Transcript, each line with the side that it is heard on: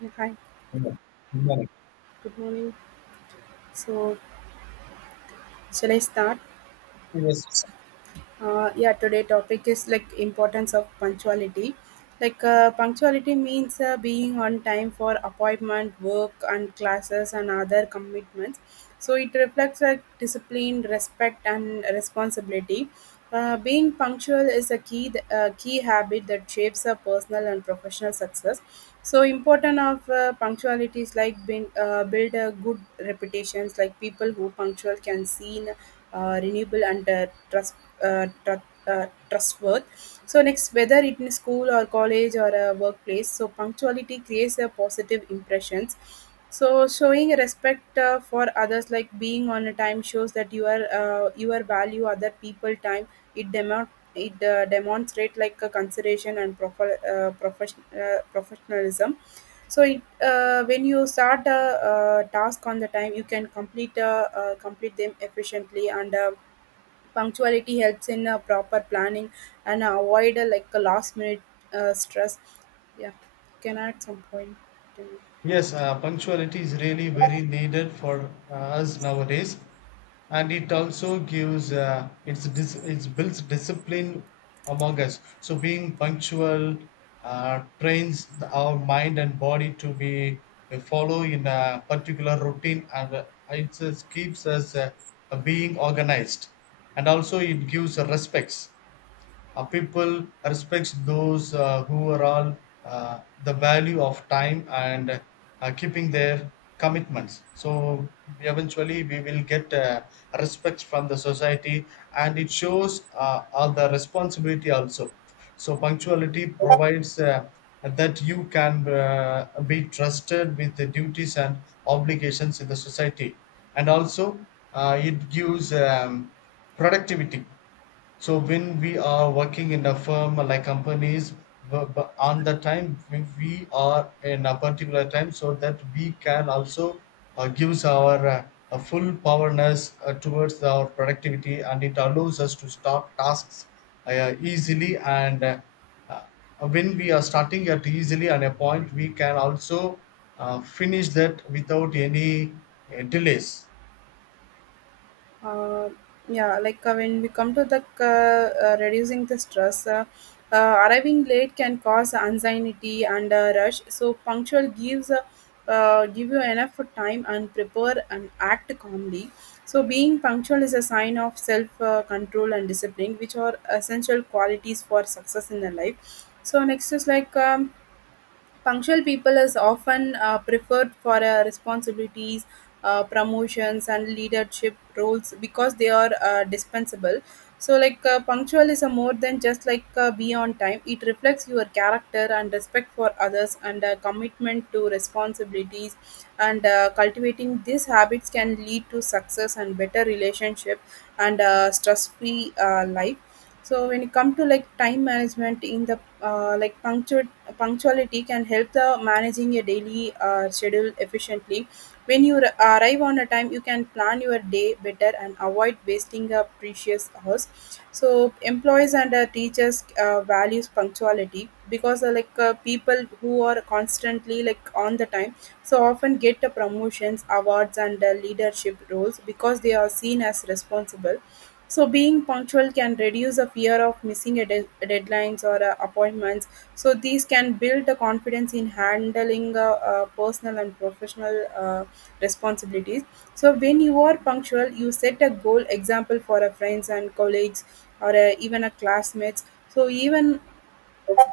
right: Yeah, hi,
left: Human- human
right: good morning. So, shall I start?
left: experience.
right: Yeah, today topic is like importance of punctuality. Like punctuality means being on time for appointment work and classes and other commitments, so it reflects like discipline respect and responsibility. Being punctual is a key key habit that shapes a personal and professional success. So important of punctuality is like being, build a good reputations, like people who punctual can seen renewable and trust, uh, tr- trustworth. So next, whether it in school or college or a workplace, so punctuality creates a positive impressions. So showing respect for others, like being on a time, shows that you are value other people time. It demo it demonstrate like a consideration and proper professionalism. So when you start a task on the time, you can complete complete them efficiently and punctuality helps in proper planning and avoid like a last minute stress. Yeah, can add some point to me.
left: Yes, punctuality is really very needed for us nowadays, and it also gives it builds discipline among us. So being punctual trains our mind and body to be follow in a particular routine, and it just keeps us being organized, and also it gives respects. People respects those who are all the value of time and keeping their commitments so eventually we will get respect from the society and it shows all the responsibility also so punctuality provides that you can be trusted with the duties and obligations in the society and also it gives productivity so when we are working in a firm like companies, on the time we are in a particular time, so that we can also gives our a full powerness towards our productivity, and it allows us to start tasks easily. And uh, when we are starting at easily on a point, we can also finish that without any delays.
right: uh, yeah, like when we come to the reducing the stress, arriving late can cause anxiety and rush, so punctual give you enough time and prepare and act calmly. So being punctual is a sign of self control and discipline, which are essential qualities for success in the life. So next is like punctual people is often preferred for responsibilities, promotions, and leadership roles because they are dispensable. So, like punctual is a more than just like be on time. It reflects your character and respect for others and commitment to responsibilities. And cultivating these habits can lead to success and better relationship and stress-free life. So when it come to like time management in the like punctuality can help the managing your daily schedule efficiently. When you arrive on a time, you can plan your day better and avoid wasting a precious hours. So employees and teachers values punctuality because people who are constantly like on the time so often get promotions awards and leadership roles because they are seen as responsible. So being punctual can reduce a fear of missing a deadlines or appointments. So these can build the confidence in handling personal and professional responsibilities. So when you are punctual, you set a goal example for a friends and colleagues or even a classmates. So even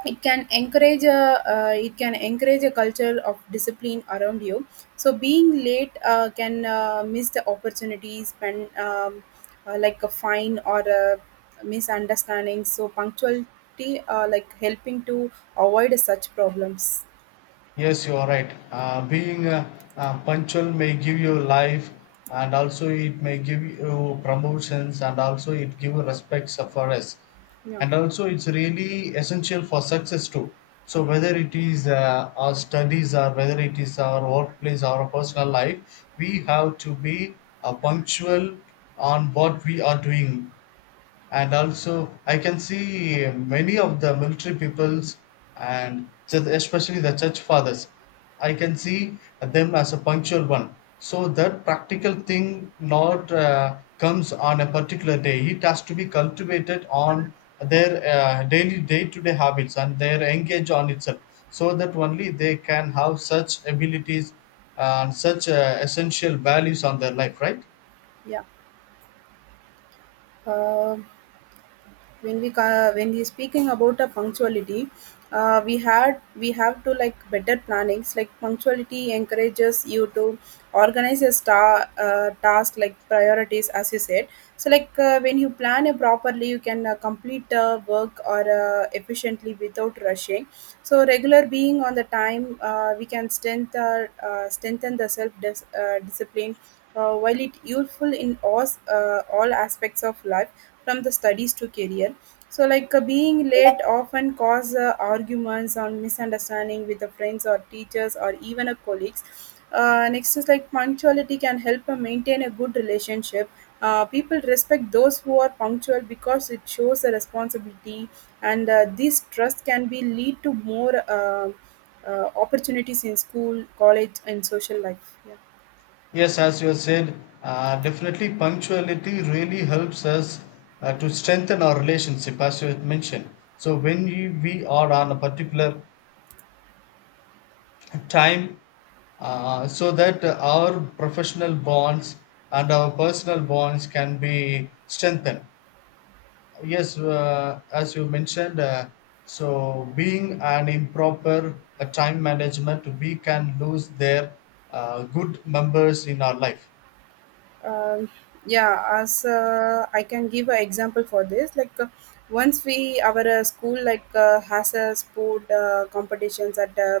right: it can encourage a culture of discipline around you. So being late can miss the opportunities spend like a fine or a misunderstanding, so punctuality like helping to avoid such problems.
left: Yes, you are right. Being punctual may give you life, and also it may give you promotions, and also it give you respect for us,
right: Yeah,
left: and also it's really essential for success too. So whether it is our studies or whether it is our workplace or our personal life, we have to be punctual on what we are doing, and also I can see many of the military peoples and especially the church fathers. I can see them as a punctual one. So that practical thing not comes on a particular day. It has to be cultivated on their daily day-to-day habits and their engage on itself, so that only they can have such abilities and such essential values on their life. Right?
right: yeah. Um when we when we speaking about a punctuality, we have to like better plannings, like punctuality encourages you to organize a star task like priorities, as you said. So like when you plan it properly, you can complete work or efficiently without rushing. So regular being on the time we can strengthen the self discipline, while it useful in all aspects of life from the studies to career. So like being late often cause arguments or misunderstanding with the friends or teachers or even a colleagues. Next is like punctuality can help maintain a good relationship. People respect those who are punctual because it shows a responsibility, and this trust can be lead to more opportunities in school college and social life. Yeah.
left: Yes, as you have said, definitely punctuality really helps us to strengthen our relationship, as you had mentioned. So when we are on a particular time, so that our professional bonds and our personal bonds can be strengthened. Yes, as you mentioned, so being an improper time management, we can lose their good members in our life.
right: Um, yeah, as I can give an example for this. Like once we our school like has a sport competitions at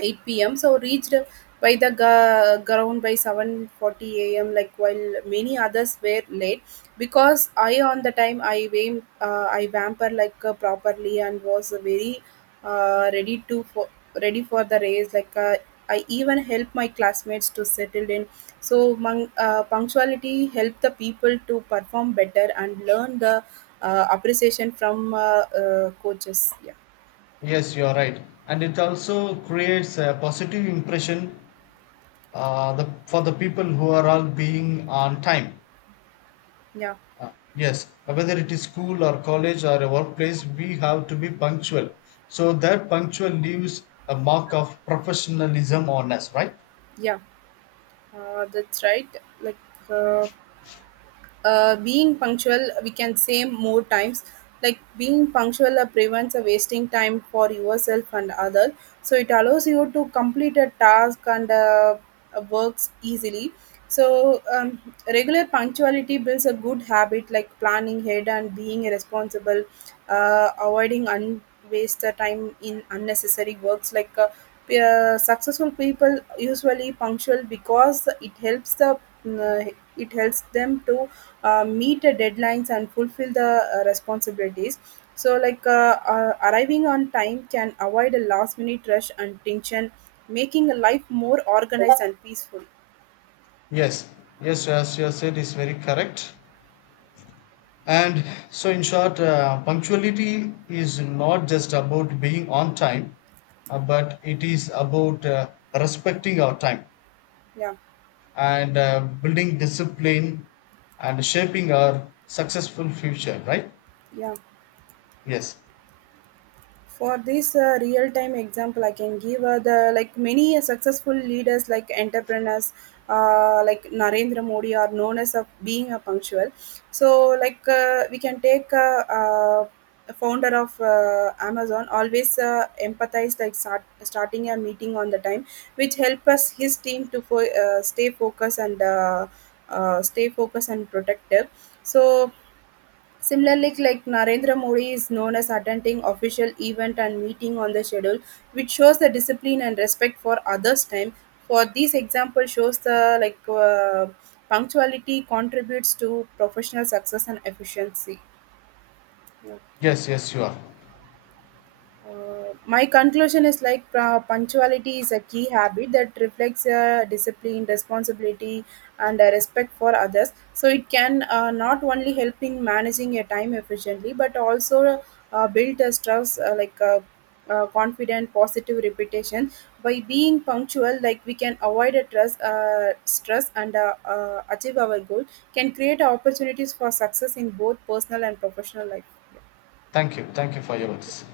right: 8 p.m. So reached by the ground by 7:40 a.m. Like while many others were late, because I on the time I vamper like properly and was very uh, ready to for ready for the race. Like I even helped my classmates to settle in. So punctuality helped the people to perform better and learn the appreciation from coaches. Yeah,
left: Yes, you are right. And it also creates a positive impression for the people who are all being on time.
right: yeah,
left: Yes, whether it is school or college or a workplace, we have to be punctual. So that punctual leaves a mark of professionalism on us, right?
right: yeah. That's right. Like uh, being punctual we can say more times, like being punctual prevents wasting time for yourself and other. So it allows you to complete a task and works easily. So regular punctuality builds a good habit like planning ahead and being responsible, avoiding waste time in unnecessary works. Like successful people usually punctual because uh, it helps them to meet the deadlines and fulfill the responsibilities. So like arriving on time can avoid a last minute rush and tension, making life more organized and peaceful.
left: Yes, yes, as you have said, is very correct. And so, in short, punctuality is not just about being on time, but it is about respecting our time,
right: Yeah,
left: and building discipline and shaping our successful future, right?
right: yeah.
left: yes
right: For this real time example, I can give the like many successful leaders like entrepreneurs, like Narendra Modi, are known as of being a punctual. So like we can take the founder of Amazon, always empathize like starting a meeting on the time, which help us his team to stay focused and protective. So similarly, like Narendra Modi is known as attending official event and meeting on the schedule, which shows the discipline and respect for others' time. For these example shows the like uh, punctuality contributes to professional success and efficiency.
left: yes yes, you are.
right: My conclusion is like punctuality is a key habit that reflects discipline responsibility and respect for others. So it can not only help in managing your time efficiently but also build a trust like a, confident positive reputation. By being punctual, like we can avoid a stress and achieve our goal, can create opportunities for success in both personal and professional life.
left: Thank you, thank you for your words.